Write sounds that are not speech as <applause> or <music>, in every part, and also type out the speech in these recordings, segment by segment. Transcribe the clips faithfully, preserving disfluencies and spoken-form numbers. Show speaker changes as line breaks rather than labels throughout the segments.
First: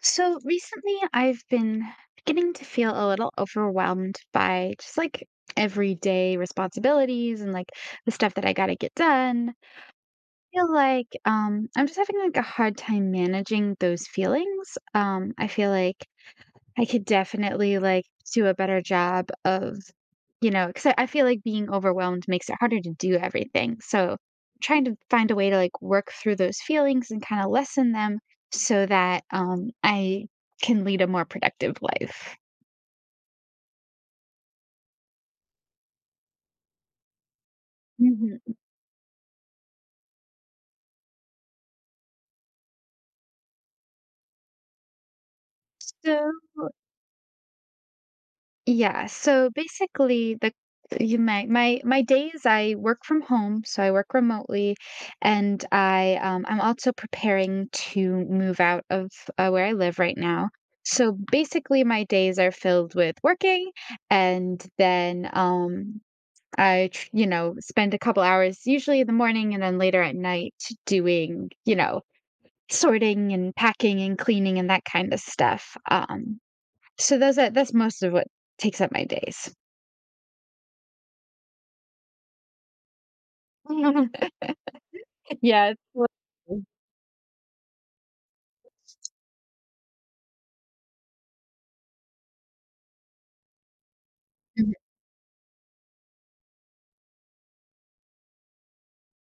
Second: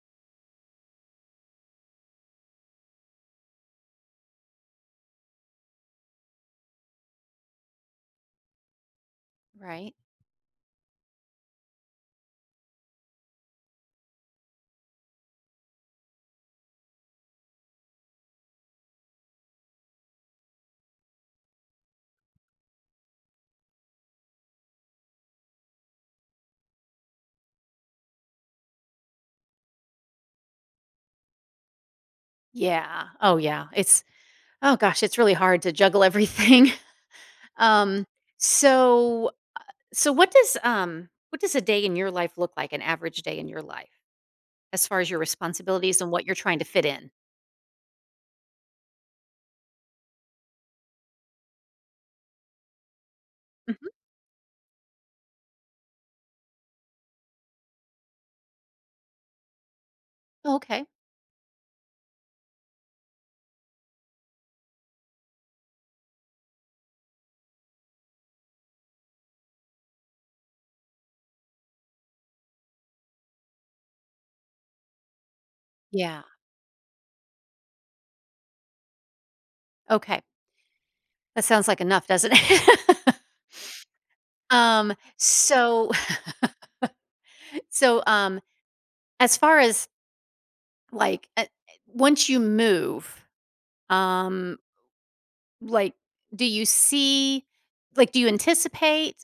So recently, I've been beginning to feel a little overwhelmed by just like everyday responsibilities and like the stuff that I got to get done.
Right.
I feel like um, I'm just having like a hard time managing those feelings. Um, I feel like I could definitely, like, do a better job of, you know 'cause I I feel like being overwhelmed makes it harder to do everything, so trying to find a way to, like, work through those feelings and kinda lessen them so that, um, I can lead a more productive life.
Yeah. Oh, yeah. It's oh gosh, it's really hard to juggle everything. <laughs> Um,
Mhm.
so so what does um what does a day in your life look like, an average day in your life, as far as your responsibilities and what
So
you're trying to fit in?
Yeah, so basically the you my my my days I work from home, so
Mhm.
I work remotely and I um I'm also preparing to move out of uh, where I live right now.
Oh, okay.
So basically my days are filled with working and then um I tr- you know spend a couple hours usually in the morning and then later at night doing, you know, sorting and packing and cleaning and that kind of stuff.
Yeah.
Um so those are that's most of what takes up my days.
Okay. That sounds like enough, doesn't it? <laughs>
<laughs>
um,
Yes.
so <laughs> so um as far as like uh, once you move, um,
Um,
like do you see like do you anticipate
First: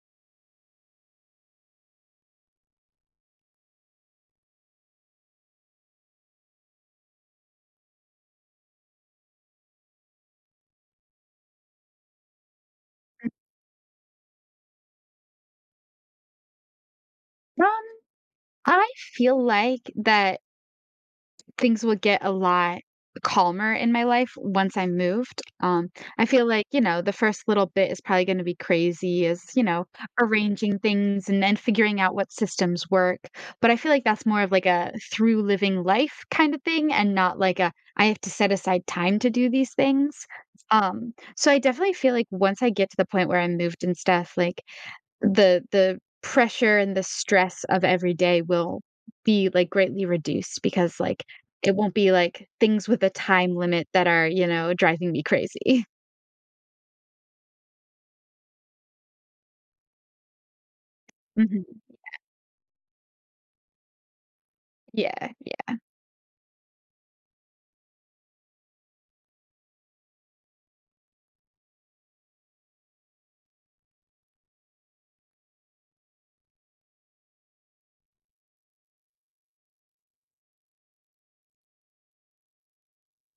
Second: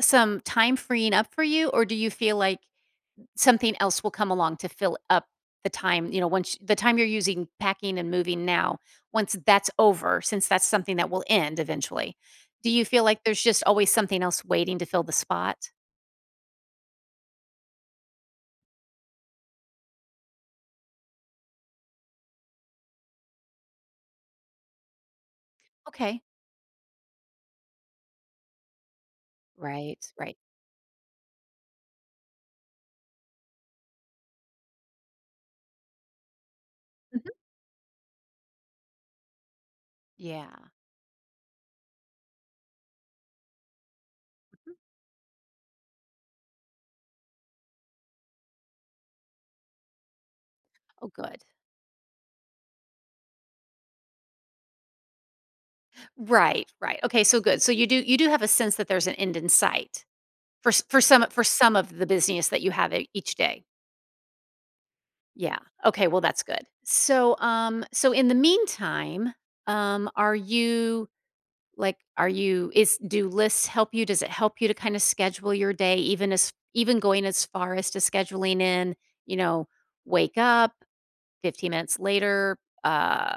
some time freeing up for you, or do you feel like something else will come along to fill up the time, you know, once the time you're using packing and moving now, once that's over, since that's something that will end eventually, do you feel like there's just always something else waiting to fill the spot?
I feel like that things will get a lot calmer in my life once I moved. Um,
Okay.
I feel like, you know, the first little bit is probably going to be crazy as, you know,
Right. Right.
arranging things and then figuring out what systems work. But I feel like that's more of like a through living life kind of thing and
Mhm.
not like a I have to set aside time to do these things.
Yeah.
Um, so I definitely feel like once I get to the point where I moved and stuff, like
Mhm.
the the pressure and the stress of every day will be, like, greatly reduced because,
Oh,
like,
good.
it won't be, like, things with a time limit that are, you know, driving me crazy. <laughs>
Right. Right. Okay. So good. So you do you do have a sense that there's an end in sight for s- for some for
Mhm.
some of the business that you have e- each day.
Yeah,
Yeah.
yeah.
Okay, well that's good. So, um so in the meantime, um are you like are you is do lists help you? Does it help you to kind of schedule your day even as even going as far as to scheduling in, you know, wake up fifteen minutes later, uh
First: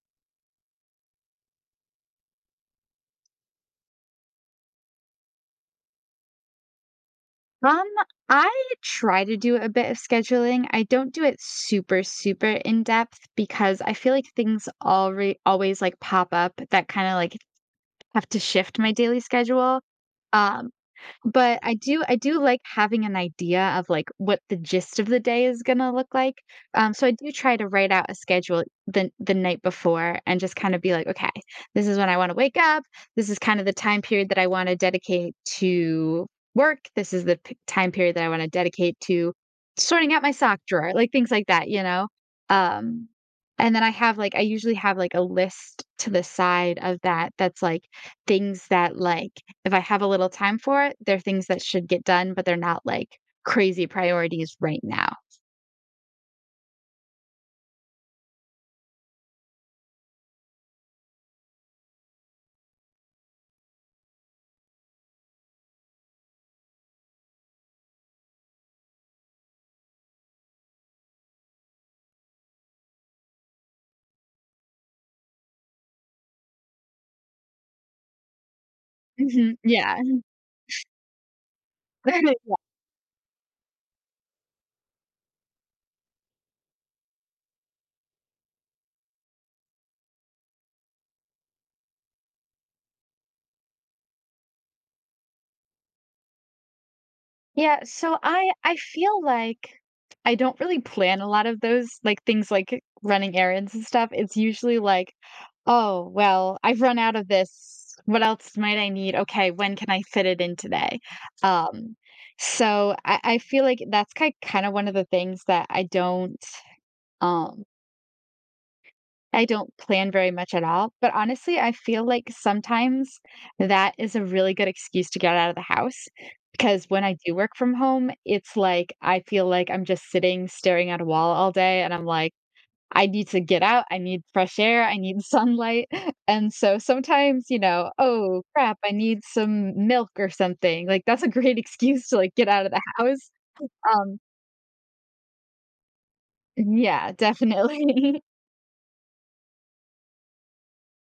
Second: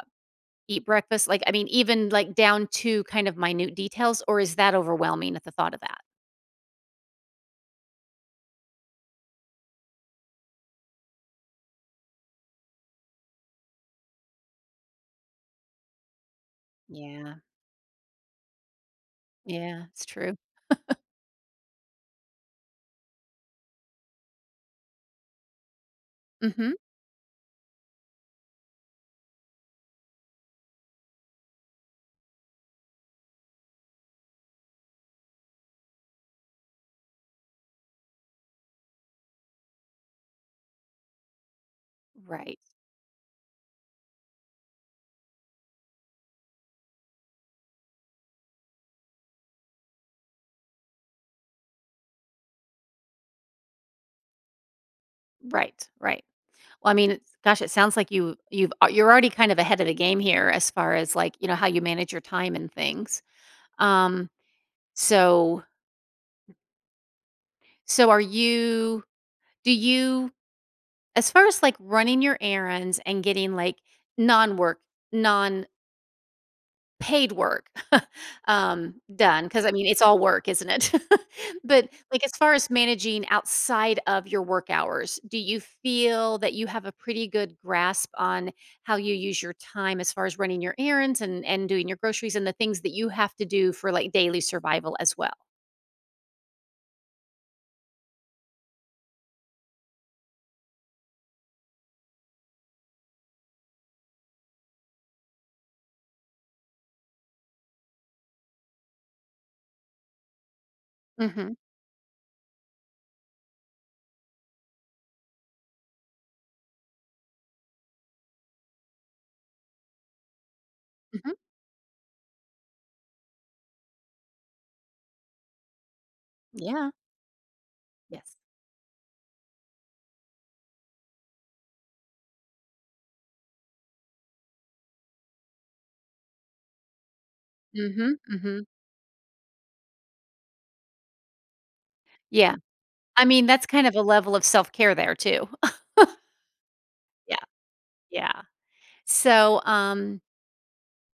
eat breakfast, like I mean even like down to kind of minute details or is that overwhelming at the thought of that?
Um, I try to do a bit of scheduling. I don't do it super, super in depth because I feel like things already always, like, pop up that kinda,
Yeah.
like, have to shift my daily schedule.
Yeah, it's true.
Um But I do I do like having an idea of, like, what the gist of the day is gonna look like.
Mhm.
Um, so I do try to write out a schedule the the night before and just kind of be like, "Okay, this is when I wanna wake up. This is kind of the time period that I wanna dedicate to work. This is the p time period that I wanna dedicate to sorting out my sock drawer," like, things like that, you know?
Right.
Um, and then I have, like I usually have, like, a list to the side of that that's, like, things that, like, if I have a little time for it, they're things that should get done, but they're not, like, crazy priorities right now.
Right. Right. Well, I mean, it's gosh, it sounds like you you've a you're already kind of ahead of the game here as far as, like, you know, how you manage your time and things. Um, so so are you do you as far as, like, running your errands and getting, like, non-work, non paid work, <laughs> um, done,
Mhm,
because I mean,
yeah.
it's all work, isn't it? <laughs> But, like, as
<laughs> Yeah,
far as managing outside of your work hours, do you feel that you have a pretty good grasp on how you use your time as far as running your errands and and doing your groceries and the things that you have to do for, like, daily survival as well?
yeah, so I I feel like I don't really plan a lot of those, like, things like running errands and stuff. It's usually like, "Oh, well, I've run out of this. What else might I need? Okay, when can I fit it in today?"
Mhm,
Um, so I I feel like that's kind kinda one of the things that I don't, um I don't plan very much at all, but
mhm,
honestly, I feel like sometimes that is a really good excuse to get out of the house because
yeah,
when I do work from home,
yes.
it's like I feel like I'm just sitting staring at a wall all day and I'm like, I need to get out. I need fresh air. I need sunlight. <laughs> And so sometimes, you know,
Mhm,
oh
mhm,
crap, I need some milk or something. Like that's a great <laughs> excuse to like get
yeah.
out of the
I
house.
mean, that's kind of a
Um
level of self-care there too. <laughs>
yeah,
Yeah,
definitely.
yeah. So, um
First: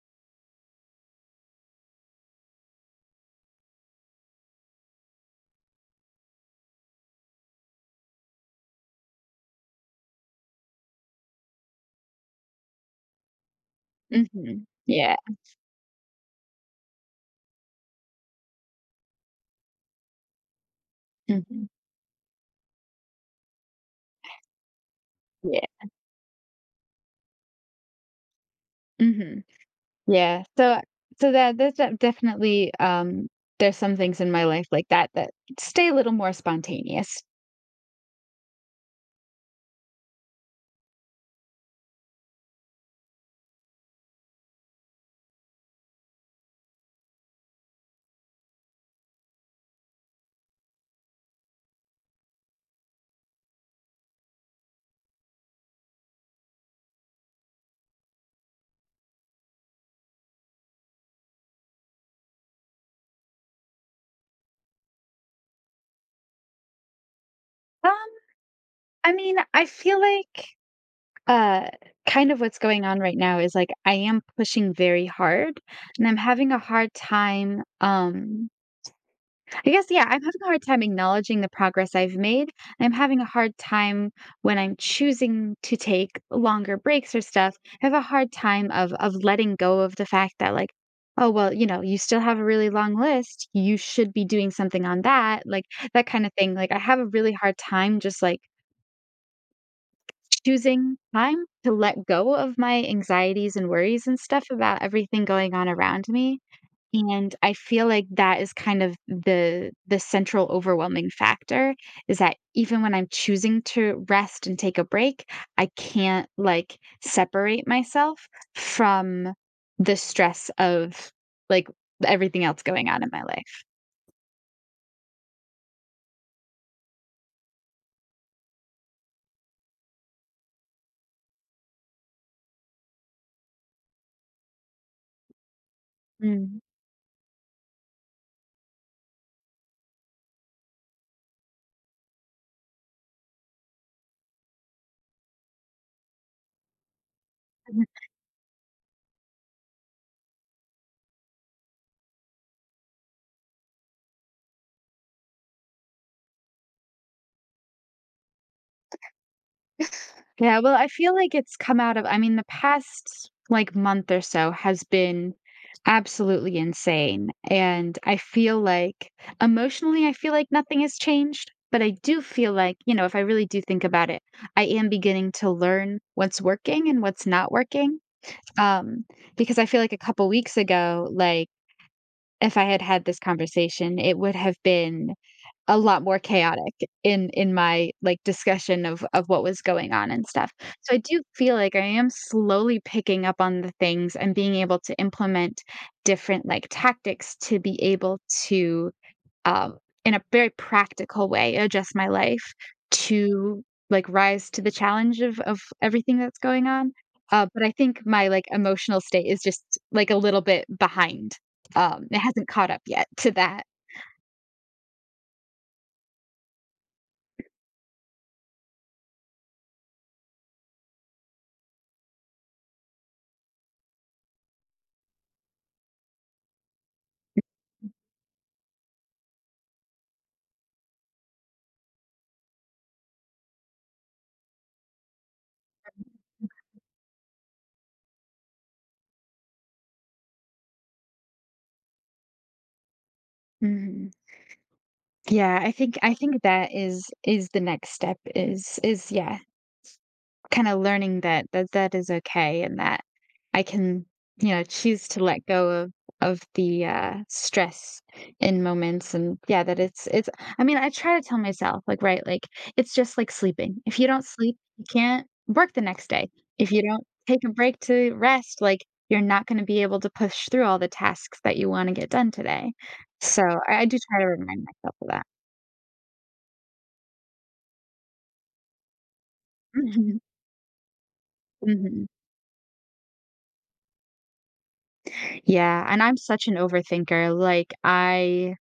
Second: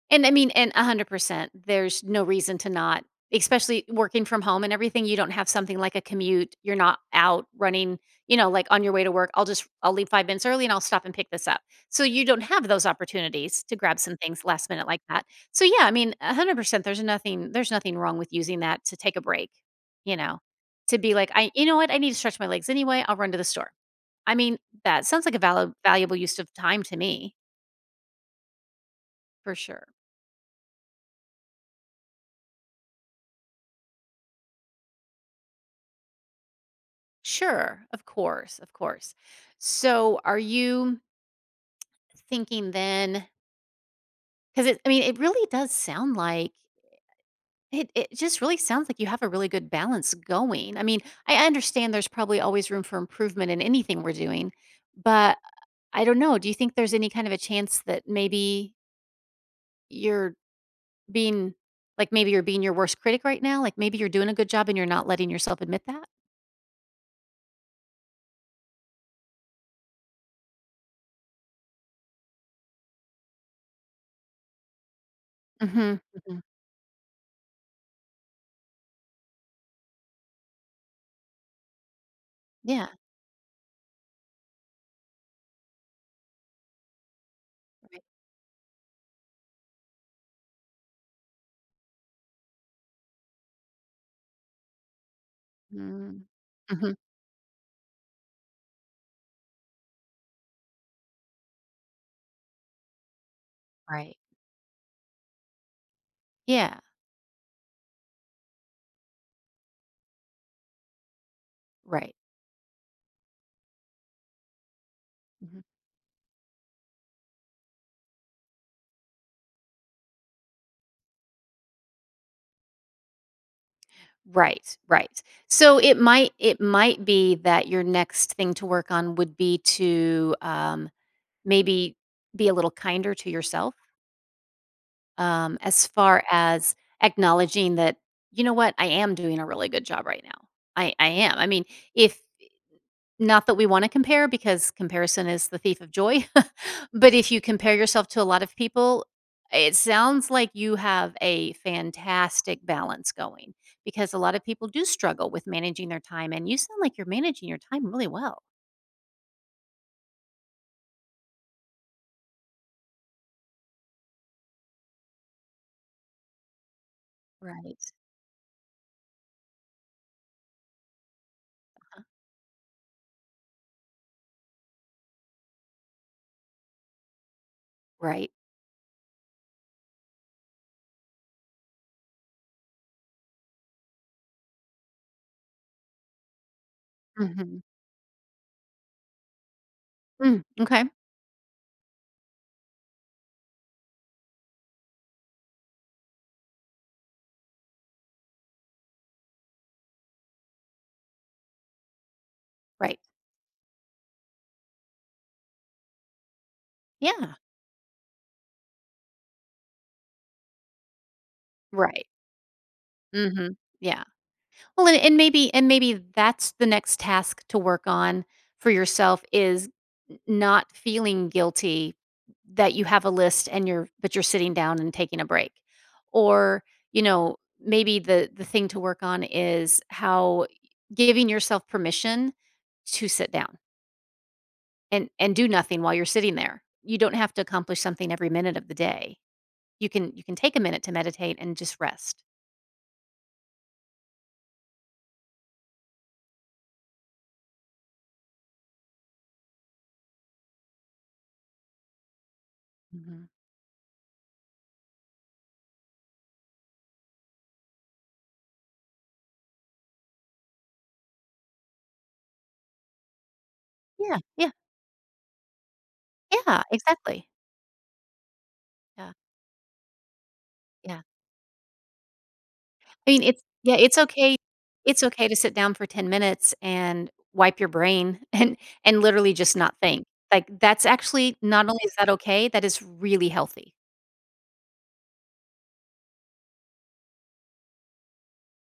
and I mean, and one hundred percent, there's no reason to not, especially working from home and everything. You don't have something like a commute. You're not out running, you know, like on your way to work. I'll just, I'll leave five minutes early and I'll stop and pick this up. So you don't have those opportunities to grab some
<laughs>
things
hmm
last minute like
Yeah.
that. So yeah, I mean, one hundred percent, there's nothing, there's nothing wrong with using that to take a break, you know, to be like, I, you
hmm
know what, I need to stretch my legs anyway. I'll run to the store. I mean, that sounds like a valid,
Yeah.
valuable use of time to me
hmm
for sure.
Yeah, so so that there's de definitely, um there's some things in my life like that that stay a little more spontaneous.
Sure, of course, of course. So, are you thinking then? Because it, I mean, it really does sound like it. It just really sounds like you have a really good balance going. I mean, I understand there's probably always room for improvement in anything we're doing, but I don't know. Do you think there's any kind of a chance that maybe you're being like maybe you're being your worst critic right now? Like maybe you're doing a good job and you're not letting yourself admit that.
Um, I mean, I feel like, uh, kind of what's going on right now is, like, I am pushing very hard,
Mm-hmm.
and I'm
Hmm.
having a hard time, um I guess, yeah, I'm having a hard time acknowledging the progress I've made.
Yeah.
I'm having a hard time when I'm choosing to take longer breaks or stuff. I have
Right.
a hard time of of letting go of the fact that like, oh well, you know, you still have a really long list. You should be doing something on that, like that kind of thing. Like I
Mm-hmm.
have a really hard time just like choosing time to let go of my anxieties and worries
Right.
and stuff about everything going on around me.
Yeah.
And I feel like that is kind of the the central overwhelming factor
Right.
is that even when I'm choosing to rest and take a break,
Mhm.
I can't like separate myself from the stress of like everything else going on in my life.
Right, right. So it might it might be that your next thing to work on would be to, um, maybe be a little kinder to yourself, um, as far
Mm.
as acknowledging that, "You know what? I am doing a really good job right now." I I am. I mean, if not that we wanna compare because comparison is the thief of joy, <laughs> but if you compare yourself to a lot of people, it sounds like you have a fantastic balance going because a lot of people do struggle with managing their time, and you sound like you're managing your time really well.
Yeah, well, I feel like it's come out of I mean, the past, like, month or so has been absolutely insane,
Right.
and I feel like emotionally, I feel like nothing has changed, but I
Uh-huh.
do feel like, you know, if I really do think about it, I am beginning to learn what's working and what's not working,
Right.
um, because I feel like a couple weeks ago, like, if I had had this conversation, it would have been a lot more chaotic in in
Mhm.
my, like, discussion of of what was going on and
Mm,
stuff.
okay.
So I do feel like I am slowly picking up on the things and being able to implement different, like, tactics to be able to, um, in a very practical way, adjust my life
Right.
to, like, rise to the challenge of of everything that's going on.
Yeah.
Uh, but I think my, like, emotional state is just, like, a little bit behind. Um,
Right.
it hasn't caught up yet to
Mhm.
that.
Yeah. Well, and and maybe and maybe that's the next task to work on for yourself is n not feeling guilty that you have a list and you're but you're sitting down and taking a break. Or, you know, maybe the the thing to work on is how giving yourself permission to sit down and and do nothing while you're sitting there. You don't have to accomplish something every minute of the day. You can you can take a minute to meditate and just rest.
Mhm. Yeah, I think I think that is is the next step is is yeah, kinda learning that that that is okay and that
Mhm.
I can, you know, choose to let go of of the, uh, stress in moments and yeah, that it's it's I mean, I try to tell myself, like, right, like, it's just like sleeping. If you
Yeah.
don't
Yeah.
sleep, you can't work the next day.
Yeah,
If you don't
exactly.
take a break to rest, like,
Yeah.
you're not gonna be able to push through all the
Yeah.
tasks that you wanna get done today.
I mean, it's
So,
yeah,
I I
it's
do try to
okay
remind myself
it's
of that.
okay to sit down for ten minutes and wipe your brain <laughs> and and literally just not
<laughs>
think.
Mhm,
Like, that's actually not only is
mhm.
that okay, that is really healthy.
Yeah, and I'm such an overthinker, like, I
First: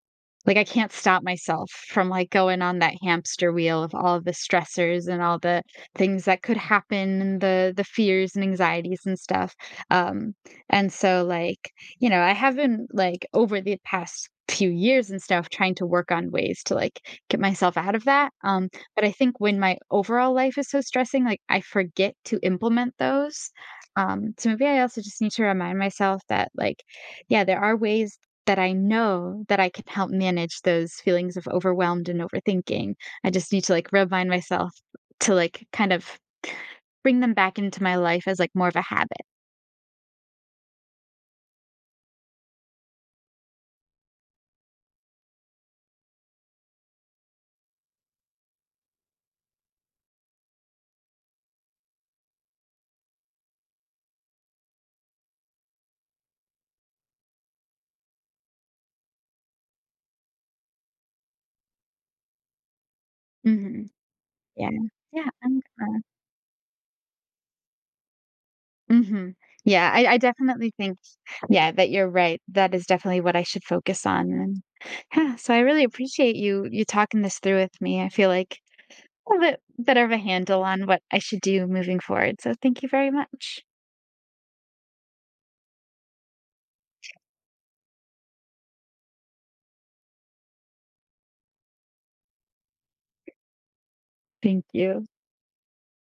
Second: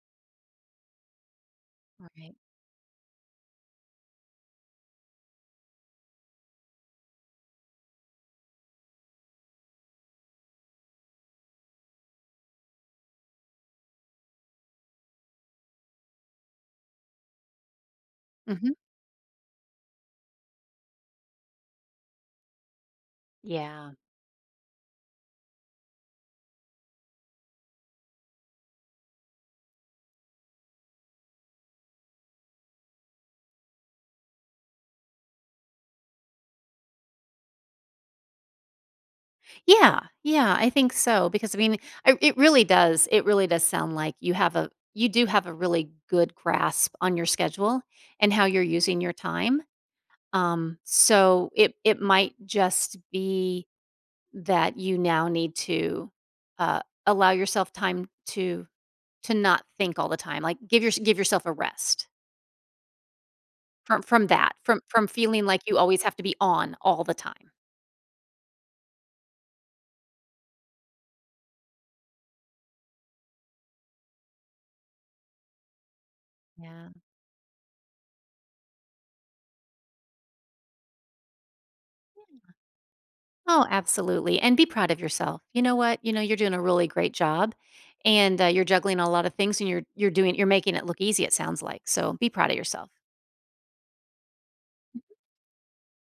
like, I can't stop myself from, like,
Right.
going on that hamster wheel of all the stressors and all the things that could happen and the the fears and anxieties and stuff, um, and so, like, you know, I have been, like, over the past few years and stuff trying to work on ways to, like, get myself out of that, um,
Mhm.
but I think when my overall life is so stressing, like, I forget to implement those,
Yeah.
um, so maybe I also just need to remind myself that, like, yeah, there are ways that I know that I can help manage those feelings of overwhelmed and overthinking. I just need to like remind myself to like kind of bring them back into my life as like more of a habit.
Yeah, yeah, I think so, because, I mean, I it really does it really does sound like you have a you do have a really good grasp on your schedule and how you're using your time. Um, so it it might just be that you now need to uh, allow yourself time to to not think all the time. Like give your give yourself a rest
Hmm
from from that,
Yeah.
from from
Yeah.
feeling
I'm
like you
gonna.
always have to be on all the time.
Hmm Yeah. I, I definitely think, yeah, that you're right. That is definitely what I should focus on. And yeah, so I really appreciate you, you
Yeah.
talking this through with me. I feel like a little bit better of a handle on what I should do moving forward. So thank you very much.
Oh, absolutely. And be proud of yourself. You know what? You know you're doing a really great job and uh, you're juggling a lot of things and you're you're doing you're making it look easy it sounds like. So be proud of yourself.
Thank you.